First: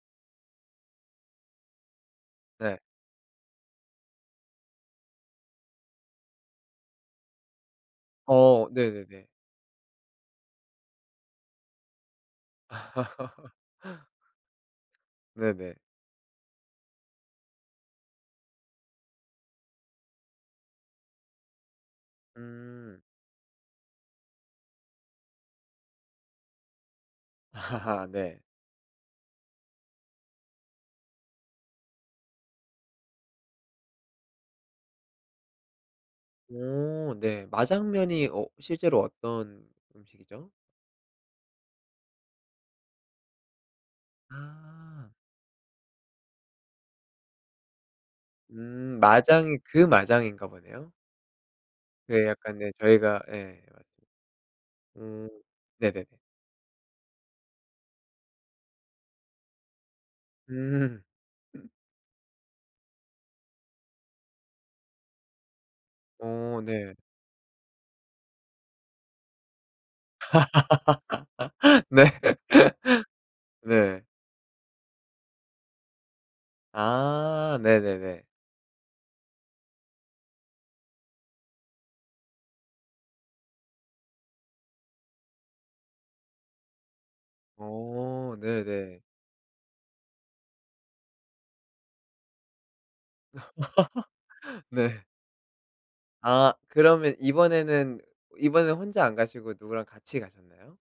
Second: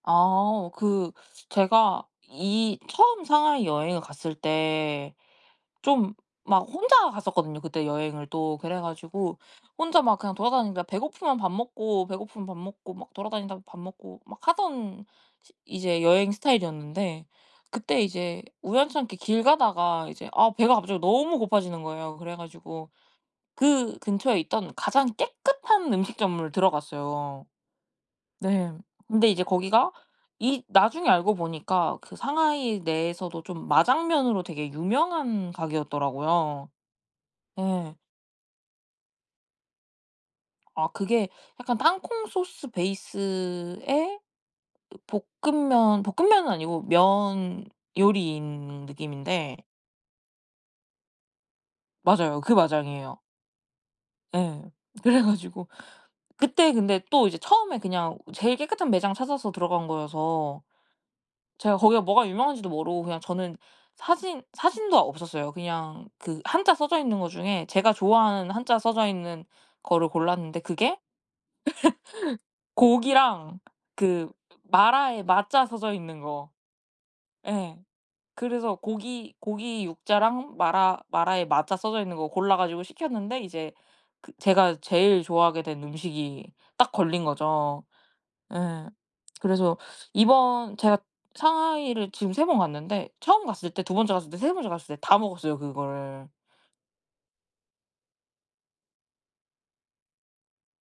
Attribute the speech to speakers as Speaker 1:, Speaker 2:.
Speaker 1: 아오 그 제가 이
Speaker 2: 네.
Speaker 1: 처음 상하이 여행을 갔을 때 좀 막 혼자 갔었거든요, 그때 여행을 또.
Speaker 2: 어 네네네.
Speaker 1: 그래가지고 혼자 막 그냥 돌아다니니까 배고프면 밥 먹고, 배고프면 밥 먹고, 막 돌아다니다가 밥 먹고, 막 하던 시
Speaker 2: 네네.
Speaker 1: 이제 여행 스타일이었는데 그때 이제 우연찮게 길 가다가 이제 아 배가 갑자기 너무 고파지는 거예요. 그래 가지고
Speaker 2: 음.
Speaker 1: 그 근처에 있던 가장 깨끗한 음식점을 들어갔어요.
Speaker 2: 네.
Speaker 1: 네. 근데 이제 거기가 이 나중에 알고 보니까 그 상하이 내에서도 좀 마장면으로 되게 유명한 가게였더라고요.
Speaker 2: 오 네.
Speaker 1: 예.
Speaker 2: 마장면이 어 실제로 어떤 음식이죠?
Speaker 1: 아 그게 약간 땅콩 소스 베이스에 그
Speaker 2: 아.
Speaker 1: 볶음면, 볶음면은 아니고 면 요리인
Speaker 2: 음.
Speaker 1: 느낌인데
Speaker 2: 마장이 그 마장인가 보네요. 네,
Speaker 1: 맞아요. 그
Speaker 2: 약간 네,
Speaker 1: 마장이에요.
Speaker 2: 저희가 예, 맞습니다.
Speaker 1: 예. 그래
Speaker 2: 음.
Speaker 1: 가지고
Speaker 2: 네네네.
Speaker 1: 그때 근데 또 이제 처음에 그냥 제일 깨끗한 매장 찾아서 들어간 거여서
Speaker 2: 음.
Speaker 1: 제가 거기가 뭐가 유명한지도 모르고 그냥 저는 사진 사진도 없었어요. 그냥 그
Speaker 2: 어
Speaker 1: 한자
Speaker 2: 네.
Speaker 1: 써져 있는 거 중에 제가 좋아하는 한자 써져 있는 거를 골랐는데 그게
Speaker 2: 네.
Speaker 1: 고기랑
Speaker 2: 네.
Speaker 1: 그 마라에 마 자 써져 있는 거.
Speaker 2: 아.
Speaker 1: 예.
Speaker 2: 네네네.
Speaker 1: 그래서 고기 고기 육 자랑, 마라 마라에 마 자 써져 있는 거 골라 가지고 시켰는데 이제 그 제가 제일 좋아하게 된 음식이 딱 걸린 거죠.
Speaker 2: 어.
Speaker 1: 예.
Speaker 2: 네네.
Speaker 1: 그래서 이번 제가 상하이를 지금 3 번 갔는데, 처음 갔을 때, 2 번째 갔을 때, 3 번째 갔을 때
Speaker 2: 네.
Speaker 1: 다 먹었어요, 그거를.
Speaker 2: 아 그러면 이번에는 이번엔 혼자 안 가시고 누구랑 같이 가셨나요?